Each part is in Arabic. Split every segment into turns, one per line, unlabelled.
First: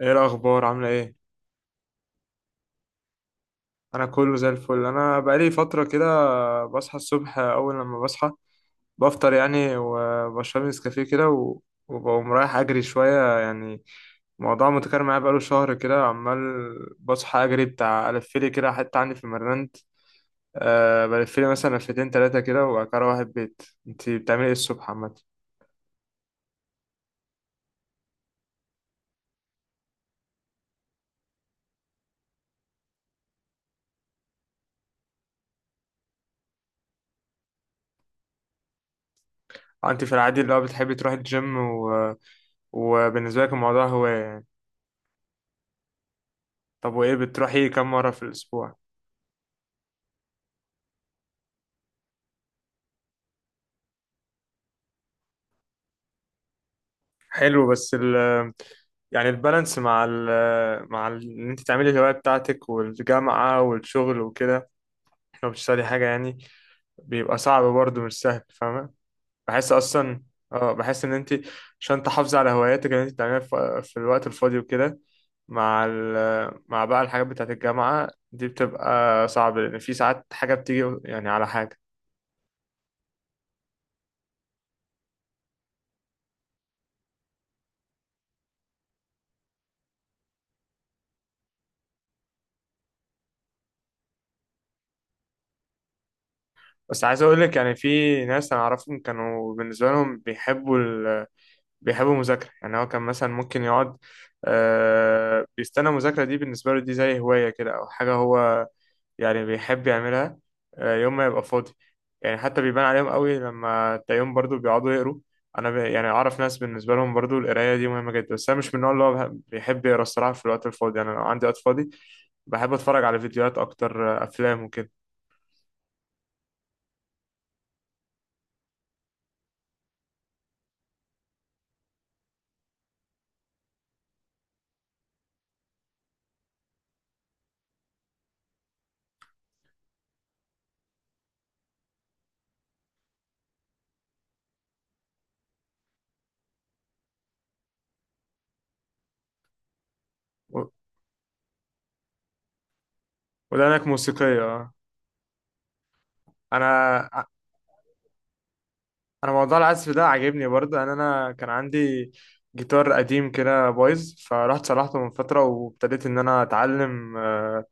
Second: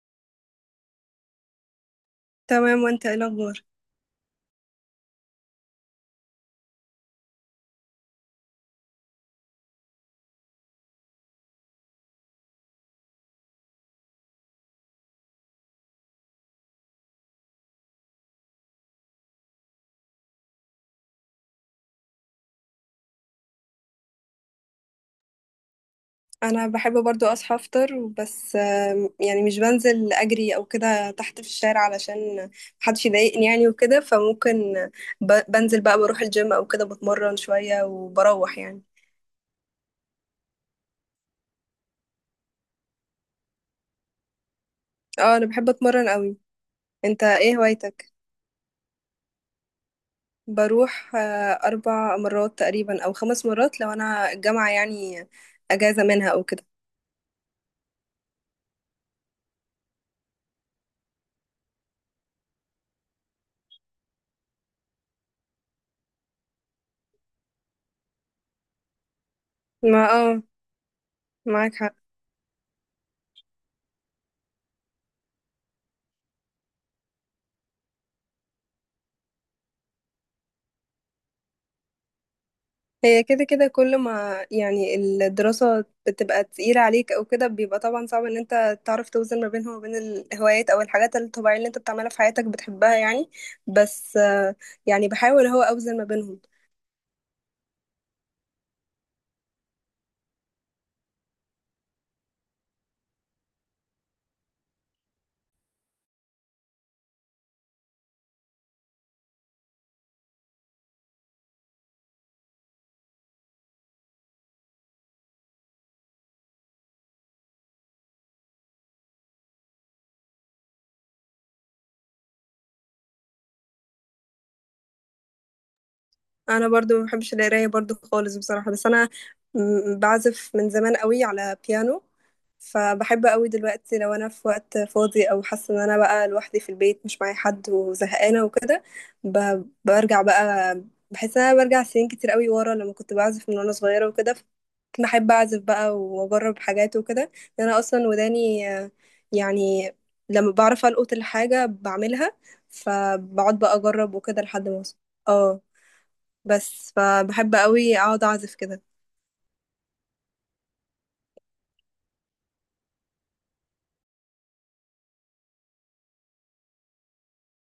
ايه الاخبار؟ عامله ايه؟
تمام، وانت ايه الاخبار؟
انا كله زي الفل. انا بقالي فتره كده بصحى الصبح، اول لما بصحى بفطر يعني، وبشرب لي نسكافيه كده وبقوم رايح اجري شويه يعني. الموضوع متكرر معايا بقاله شهر كده، عمال بصحى اجري بتاع الفلي كده، حتى عندي في المرند بلفلي مثلا لفتين تلاتة كده، وبعد كده اروح البيت. انت بتعملي ايه الصبح عامه؟
انا بحب برضو اصحى افطر بس يعني مش بنزل اجري او كده تحت في الشارع علشان محدش يضايقني يعني وكده، فممكن بنزل بقى بروح الجيم او كده بتمرن شوية وبروح يعني.
آه، انت في العادي اللي هو بتحبي تروحي الجيم. وبالنسبه لك الموضوع هوايه يعني؟
اه، انا بحب اتمرن قوي.
طب وايه،
انت ايه
بتروحي كم مره
هوايتك؟
في الاسبوع؟
بروح 4 مرات تقريبا او 5 مرات لو انا الجامعة يعني اجازة منها او كده.
حلو، بس يعني البالانس مع ان انت تعملي الهواية بتاعتك والجامعة والشغل وكده، لو بتشتغلي حاجة يعني، بيبقى صعب برضه، مش سهل، فاهمة؟ بحس
ما
اصلا،
اه
اه، بحس ان انت
معاك حق.
عشان تحافظي على هواياتك اللي انت بتعمليها في الوقت الفاضي وكده، مع ال مع بقى الحاجات بتاعت الجامعة دي بتبقى صعب، لأن في ساعات حاجة بتيجي يعني على حاجة.
هي كده كده كل ما يعني الدراسة بتبقى تقيلة عليك أو كده بيبقى طبعا صعب إن أنت تعرف توزن ما بينها وبين الهوايات أو الحاجات الطبيعية اللي أنت بتعملها في حياتك بتحبها يعني. بس آه، يعني بحاول هو أوزن ما بينهم.
بس عايز أقولك، يعني في ناس أنا أعرفهم كانوا بالنسبة لهم بيحب المذاكرة، يعني هو كان مثلا ممكن يقعد، بيستنى المذاكرة دي، بالنسبة له دي زي هواية كده أو حاجة هو يعني بيحب يعملها يوم ما يبقى فاضي، يعني حتى بيبان عليهم قوي لما تلاقيهم برضو بيقعدوا يقروا. أنا يعني أعرف ناس بالنسبة لهم برضو القراية دي مهمة جدا، بس أنا مش من النوع اللي هو بيحب يقرا الصراحة في الوقت الفاضي. يعني أنا لو عندي وقت فاضي بحب أتفرج على فيديوهات أكتر، أفلام وكده.
انا برضو ما بحبش القرايه برضو خالص بصراحه، بس انا بعزف من زمان قوي على بيانو. فبحب قوي دلوقتي لو انا في وقت فاضي او حاسه ان انا بقى لوحدي في البيت مش معايا حد وزهقانه وكده، برجع بقى. بحس ان انا برجع سنين كتير قوي ورا لما كنت بعزف من وانا صغيره وكده، كنت بحب اعزف بقى واجرب حاجات وكده، لأن انا اصلا وداني يعني لما
و-
بعرف القط الحاجه بعملها، فبقعد بقى
ودانك
اجرب وكده
موسيقية
لحد
آه.
ما اوصل. اه، بس
أنا
فبحب قوي اقعد اعزف كده.
انا موضوع العزف ده عاجبني برضه. انا كان عندي جيتار قديم كده بايظ، فرحت صلحته من فتره وابتديت ان انا اتعلم،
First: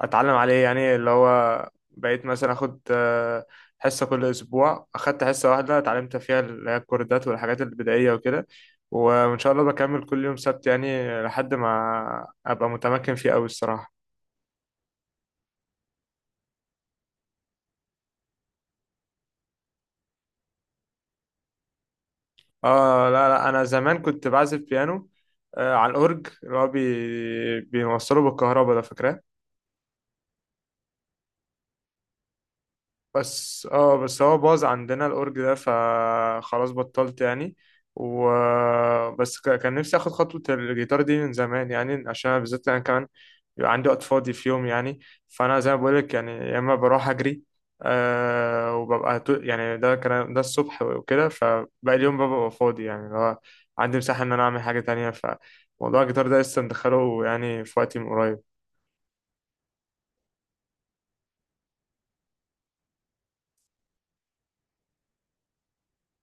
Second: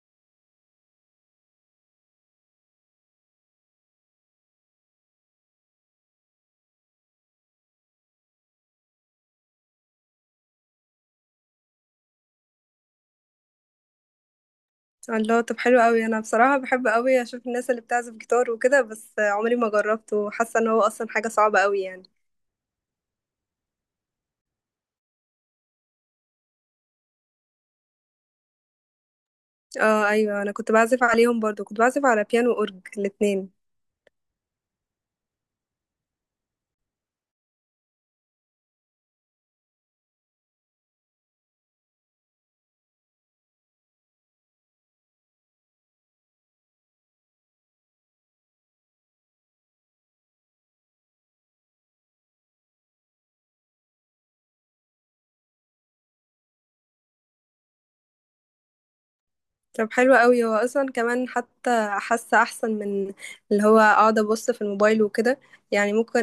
اتعلم عليه، يعني اللي هو بقيت مثلا اخد حصه كل اسبوع، اخدت حصه واحده اتعلمت فيها اللي هي الكوردات والحاجات البدائيه وكده، وان شاء الله بكمل كل يوم سبت يعني لحد ما ابقى متمكن فيه قوي الصراحه.
الله، طب حلو قوي. انا بصراحة بحب قوي اشوف الناس اللي بتعزف جيتار وكده، بس عمري ما جربت وحاسة ان هو اصلا حاجة صعبة قوي يعني.
اه لا لا، انا زمان كنت بعزف بيانو، على الاورج اللي هو بيوصله بالكهرباء ده، فاكراه؟
اه ايوه، انا كنت بعزف عليهم برضو، كنت بعزف على بيانو اورج الاتنين.
بس اه، بس هو باظ عندنا الأورج ده فخلاص بطلت يعني. و كان نفسي اخد خطوة الجيتار دي من زمان، يعني عشان بالذات انا كمان بيبقى عندي وقت فاضي في يوم يعني. فانا زي ما بقولك يعني يا اما بروح اجري، وببقى يعني ده كان ده الصبح وكده، فباقي اليوم ببقى فاضي يعني، اللي هو عندي مساحة ان انا اعمل حاجة تانية. فموضوع الجيتار ده لسه مدخله يعني في وقتي من قريب.
طب حلو قوي، هو اصلا كمان حتى حاسة احسن من اللي هو اقعد ابص في الموبايل وكده. يعني ممكن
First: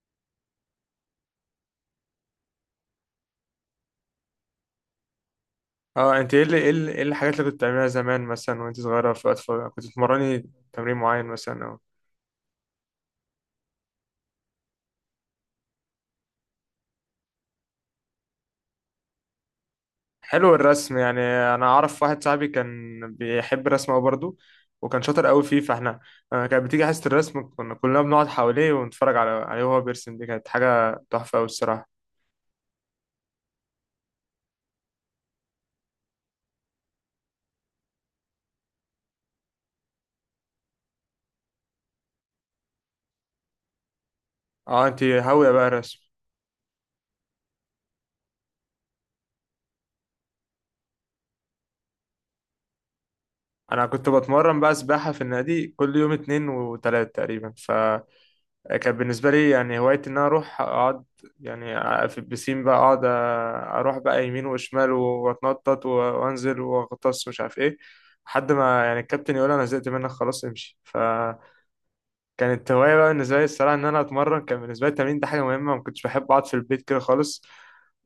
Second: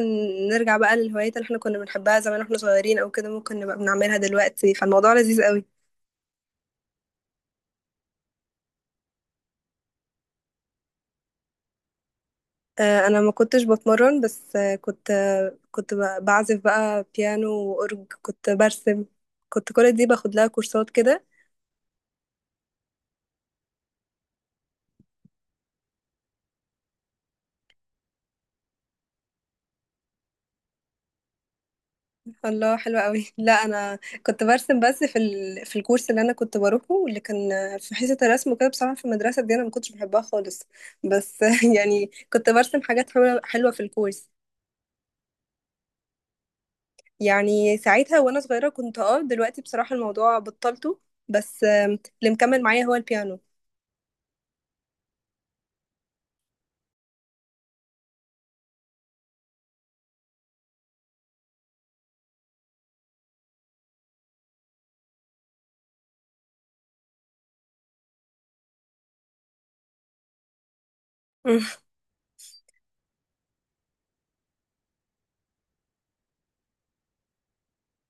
نرجع بقى للهوايات اللي احنا كنا بنحبها زمان واحنا صغيرين او كده، ممكن نبقى بنعملها دلوقتي فالموضوع لذيذ قوي.
اه، انت ايه اللي ايه اللي ايه الحاجات اللي كنت بتعمليها زمان مثلا وانت صغيرة في وقت فراغ؟ كنت بتمرني تمرين معين مثلا او...
انا ما كنتش بتمرن، بس كنت بعزف بقى بيانو واورج، كنت برسم، كنت كل دي باخد لها
حلو،
كورسات
الرسم يعني.
كده.
انا اعرف واحد صاحبي كان بيحب الرسم أوي برضه، وكان شاطر قوي فيه، فاحنا، كانت بتيجي حصة الرسم كنا كلنا بنقعد حواليه ونتفرج عليه وهو بيرسم. دي كانت حاجة تحفة قوي الصراحة.
الله حلوة قوي لا انا كنت برسم بس في الكورس اللي انا كنت بروحه اللي كان في حصة الرسم وكده. بصراحة في المدرسة دي انا ما كنتش بحبها خالص، بس يعني كنت برسم حاجات حلوة حلوة في الكورس.
اه، انت هاوية بقى الرسم.
يعني ساعتها وانا صغيرة كنت، دلوقتي بصراحة الموضوع بطلته. بس آه، اللي مكمل معايا هو البيانو.
انا كنت بتمرن بقى سباحة في النادي كل يوم اتنين وتلات تقريبا، كان بالنسبة لي يعني هوايتي إن أنا أروح أقعد يعني في البسين، بقى أقعد أروح بقى يمين وشمال وأتنطط وأنزل وأغطس مش عارف إيه، لحد ما يعني الكابتن يقول أنا زهقت منك خلاص امشي. ف كانت هواية بقى بالنسبة لي الصراحة إن أنا أتمرن. كان بالنسبة لي التمرين ده حاجة مهمة، ما كنتش بحب أقعد في البيت كده خالص.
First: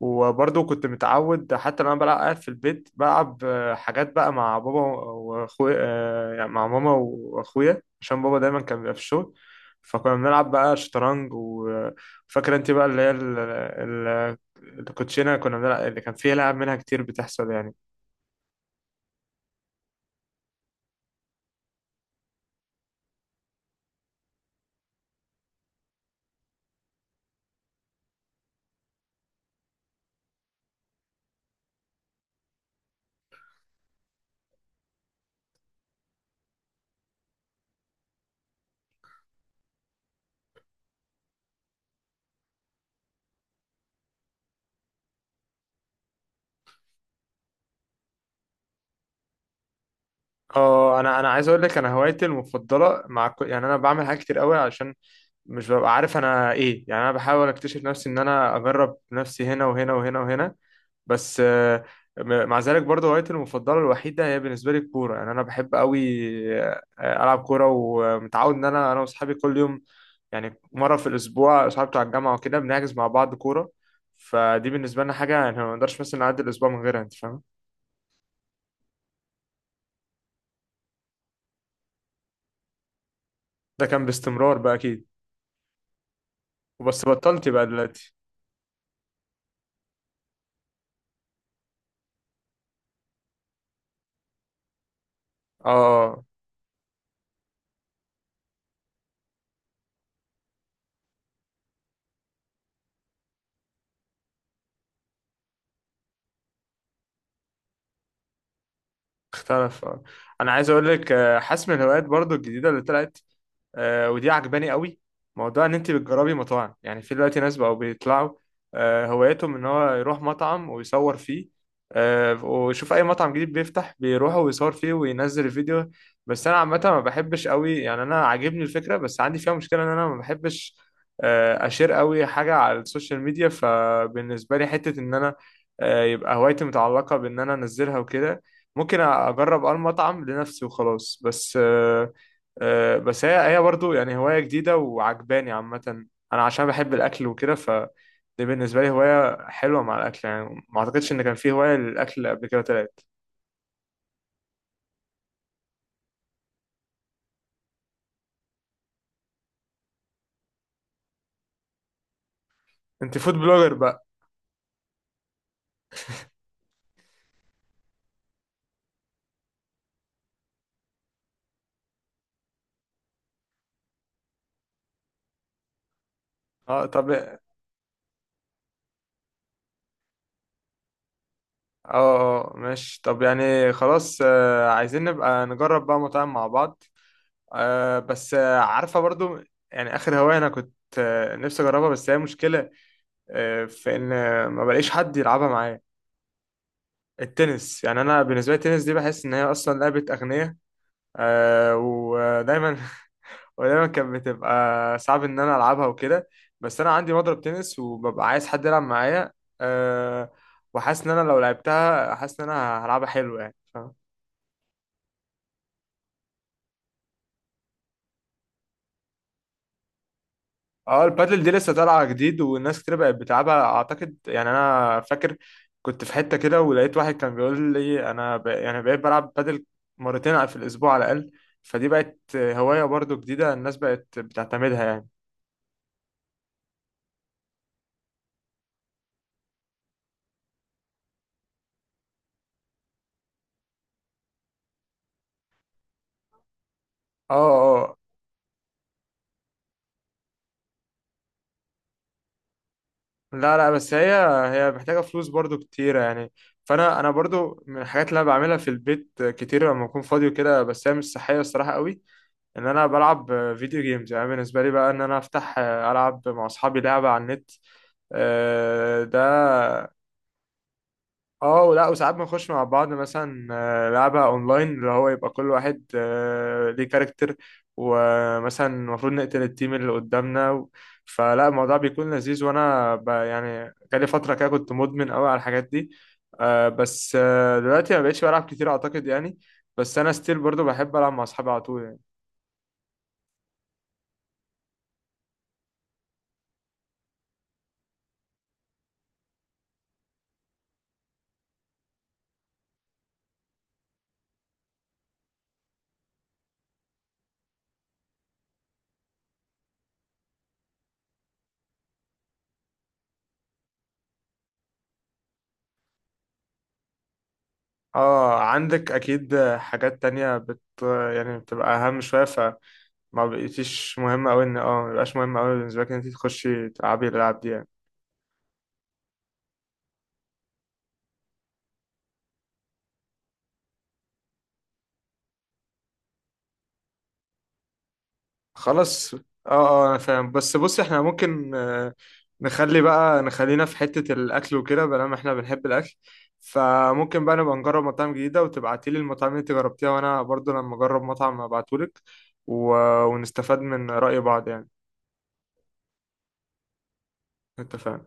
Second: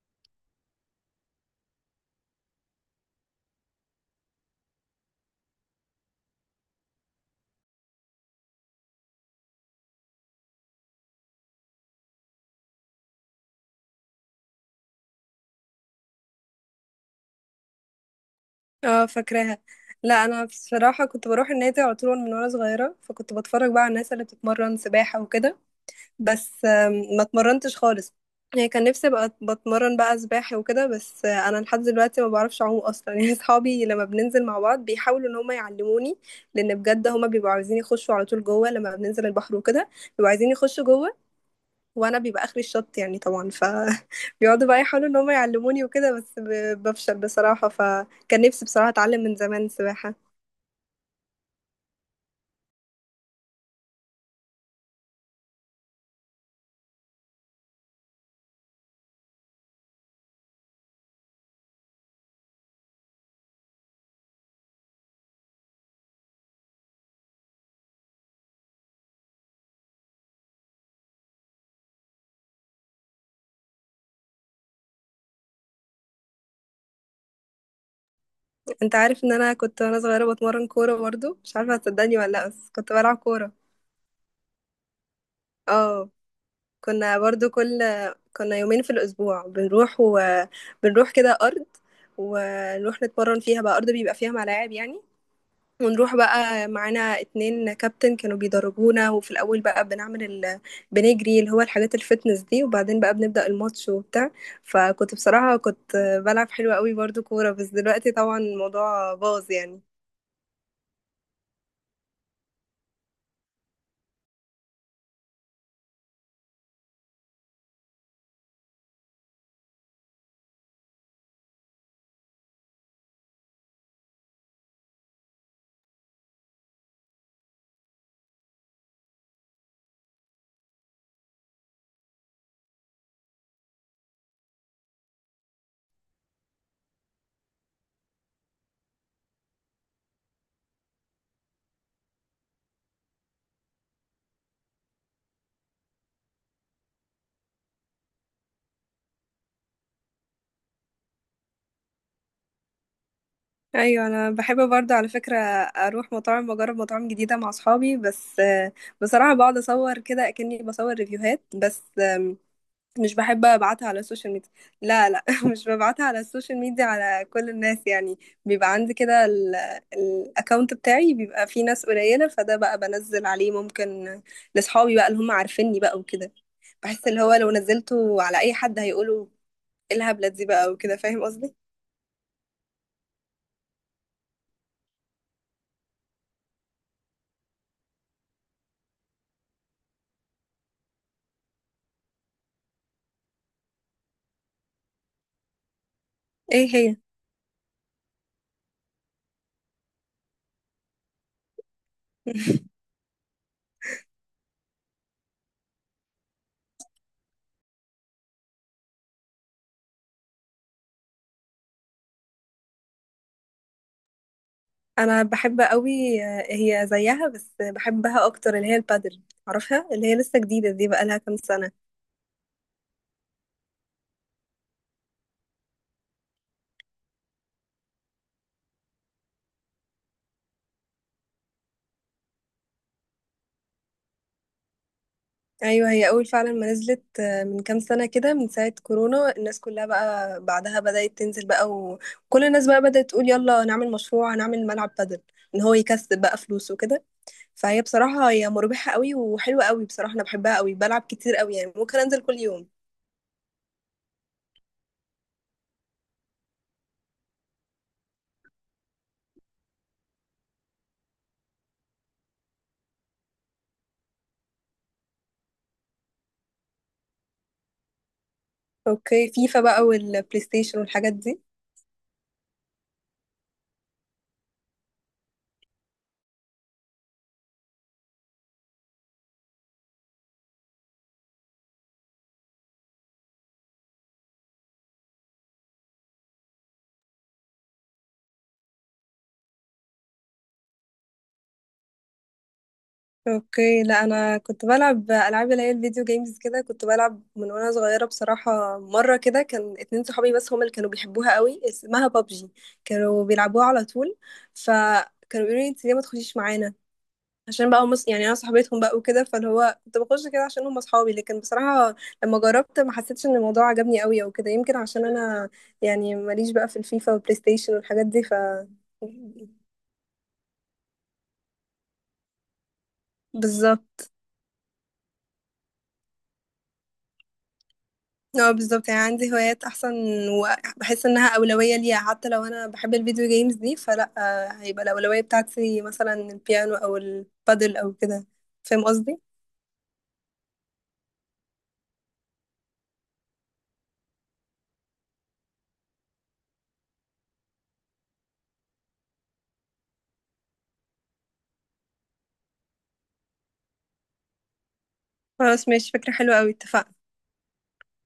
وبرضه كنت متعود حتى لما بلعب قاعد في البيت بلعب، حاجات بقى مع بابا وأخويا، يعني مع ماما وأخويا، عشان بابا دايما كان بيبقى في الشغل. فكنا بنلعب بقى شطرنج وفاكرة أنت بقى اللي هي الكوتشينة. كنا بنلعب اللي كان فيها لعب منها كتير بتحصل يعني.
اه، فاكراها. لا انا بصراحه كنت بروح النادي على طول من وانا صغيره، فكنت بتفرج بقى على الناس اللي بتتمرن سباحه وكده. بس آم، ما اتمرنتش خالص، يعني كان نفسي ابقى بتمرن بقى سباحه وكده. بس آه، انا لحد دلوقتي ما بعرفش اعوم اصلا يعني اصحابي لما بننزل مع بعض بيحاولوا ان هم يعلموني، لان بجد هم بيبقوا عايزين يخشوا على طول جوه لما بننزل البحر وكده، بيبقوا عايزين يخشوا جوه وانا بيبقى اخري الشط يعني طبعا، ف بيقعدوا بقى يحاولوا ان هم يعلموني وكده، بس بفشل بصراحة. فكان نفسي بصراحة اتعلم من زمان سباحة.
اه، انا عايز اقول لك، انا هوايتي المفضله مع كل، يعني انا بعمل حاجات كتير قوي عشان مش ببقى عارف انا ايه، يعني انا بحاول اكتشف نفسي، ان انا اجرب نفسي هنا وهنا وهنا وهنا. بس مع ذلك برضه هوايتي المفضله الوحيده هي بالنسبه لي الكوره. يعني انا بحب قوي، العب كوره، ومتعود ان انا واصحابي كل يوم، يعني مره في الاسبوع اصحابي بتوع الجامعه وكده بنحجز مع بعض كوره. فدي بالنسبه لنا حاجه يعني ما نقدرش مثلا نعدي الاسبوع من غيرها، انت فاهم؟
انت عارف ان انا كنت وانا صغيرة بتمرن كورة برضو؟ مش عارفة هتصدقني ولا لا، بس كنت بلعب كورة.
ده كان باستمرار بقى اكيد.
اه.
وبس
كنا
بطلت
برضو
بقى
كل
دلوقتي.
كنا يومين في الاسبوع بنروح بنروح كده ارض، ونروح نتمرن فيها بقى، ارض بيبقى فيها ملاعب يعني.
اه
ونروح
آه،
بقى معانا اتنين كابتن كانوا بيدربونا، وفي الأول بقى بنعمل بنجري اللي هو الحاجات الفتنس دي، وبعدين بقى بنبدأ الماتش وبتاع. فكنت بصراحة كنت بلعب حلو قوي برضو كورة، بس دلوقتي طبعا الموضوع باظ يعني.
اختلف. انا عايز اقول لك، حاسس من الهوايات برضو الجديده اللي طلعت، ودي عجباني قوي، موضوع ان انت بتجربي مطاعم. يعني في دلوقتي ناس بقوا بيطلعوا هوايتهم ان هو يروح مطعم ويصور فيه، ويشوف اي مطعم جديد بيفتح بيروح ويصور فيه وينزل فيديو. بس انا عامه ما بحبش قوي، يعني انا عاجبني الفكره بس عندي فيها مشكله، ان انا ما بحبش اشير قوي حاجه على السوشيال ميديا. فبالنسبه لي حته ان انا يبقى هوايتي متعلقه بان انا انزلها وكده، ممكن اجرب اه المطعم لنفسي وخلاص. بس آه، آه، بس هي برضو يعني هواية جديدة وعجباني عامة. أنا عشان بحب الأكل وكده، فدي بالنسبة لي هواية حلوة مع الأكل يعني، ما أعتقدش إن كان في هواية للأكل قبل كده طلعت.
ايوه انا بحب برضه على فكره اروح مطاعم واجرب مطاعم جديده مع اصحابي، بس آه، بصراحه بقعد اصور كده اكني بصور ريفيوهات، بس مش
أنت فود
بحب
بلوجر
ابعتها على
بقى.
السوشيال ميديا. لا لا مش ببعتها على السوشيال ميديا على كل الناس يعني. بيبقى عندي كده الاكونت بتاعي بيبقى فيه ناس قليلة، فده بقى بنزل عليه ممكن لاصحابي بقى اللي هم عارفيني بقى وكده.
أه
بحس
طب.
اللي هو
أه
لو نزلته على اي حد هيقولوا ايه الهبلة دي بقى وكده، فاهم قصدي.
أه ماشي. طب يعني خلاص، عايزين نبقى نجرب بقى مطاعم مع بعض. أه بس عارفة برضو، يعني آخر هواية أنا كنت نفسي أجربها، بس هي مشكلة في إن ما بلاقيش حد يلعبها معايا.
ايه هي؟
التنس. يعني أنا بالنسبة لي التنس دي بحس إن هي أصلا لعبة أغنياء. آه ودايما ودايما كانت بتبقى صعب ان انا العبها وكده. بس انا عندي مضرب تنس وببقى عايز حد يلعب معايا، آه، وحاسس ان انا لو لعبتها، حاسس ان انا هلعبها حلو يعني، فاهم؟
انا بحب قوي. هي زيها بس بحبها اكتر اللي هي البادل، عارفها اللي هي لسه جديدة دي،
اه،
بقى لها كام
البادل دي
سنة.
لسه طالعه جديد والناس كتير بقت بتلعبها اعتقد يعني. انا فاكر كنت في حته كده ولقيت واحد كان بيقول لي انا يعني بقيت بلعب بادل مرتين في الاسبوع على الاقل. فدي بقت هوايه برضو جديده، الناس بقت بتعتمدها يعني.
ايوه، هي اول فعلا ما نزلت من كام سنه كده، من ساعه كورونا الناس كلها بقى بعدها بدات تنزل بقى، وكل الناس بقى بدات تقول يلا نعمل مشروع هنعمل ملعب بدل ان هو يكسب بقى فلوس وكده.
اه
فهي بصراحه هي مربحه قوي وحلوه قوي بصراحه، انا بحبها قوي، بلعب كتير قوي يعني، ممكن انزل كل يوم.
لا لا، بس هي، هي محتاجة فلوس برضو كتيرة يعني. فأنا برضو من الحاجات اللي أنا بعملها في البيت كتير لما أكون فاضي وكده، بس هي مش صحية الصراحة قوي، إن أنا بلعب فيديو جيمز. يعني بالنسبة لي بقى، إن أنا أفتح ألعب مع أصحابي لعبة على النت،
اوكي، فيفا بقى
ده،
والبلاي ستيشن والحاجات دي.
اه ولا، وساعات بنخش مع بعض مثلا لعبة اونلاين، اللي هو يبقى كل واحد ليه كاركتر، ومثلا المفروض نقتل التيم اللي قدامنا. فلا الموضوع بيكون لذيذ، وانا يعني جالي فترة كده كنت مدمن قوي على الحاجات دي. بس دلوقتي ما بقتش بلعب كتير اعتقد يعني. بس انا ستيل برضو بحب العب مع اصحابي على طول يعني.
اوكي. لا انا كنت بلعب العاب اللي هي الفيديو جيمز كده، كنت بلعب من وانا صغيره بصراحه. مره كده كان اتنين صحابي بس هما اللي كانوا بيحبوها قوي، اسمها بابجي، كانوا بيلعبوها على طول. فكانوا بيقولوا لي انت ليه ما تخشيش معانا، عشان بقى يعني انا صاحبتهم بقى وكده، فاللي هو كنت بخش كده عشان هم اصحابي. لكن بصراحه لما جربت ما حسيتش ان الموضوع عجبني قوي او كده، يمكن عشان انا يعني ماليش بقى في الفيفا والبلاي ستيشن والحاجات دي، ف
اه، عندك اكيد حاجات تانية يعني بتبقى اهم شوية. ما بقيتيش
بالظبط.
مهم أوي إن اه ما بقاش مهم أوي بالنسبة لك إن أنت تخشي تلعبي الألعاب دي يعني.
اه بالظبط، يعني عندي هوايات احسن، وبحس انها اولويه ليا، حتى لو انا بحب الفيديو جيمز دي فلا، هيبقى الاولويه بتاعتي مثلا البيانو او البادل او كده، فاهم
خلاص.
قصدي.
اه، اه أنا فاهم. بس بصي، احنا ممكن نخلي نخلينا في حتة الأكل وكده، بلا ما احنا بنحب الأكل. فممكن بقى نبقى نجرب مطاعم جديدة، وتبعتيلي المطاعم اللي انت جربتيها، وأنا برضو لما أجرب مطعم أبعتهولك و... ونستفاد من رأي بعض يعني.
خلاص ماشي، فكره حلوه قوي، اتفقنا.
اتفقنا.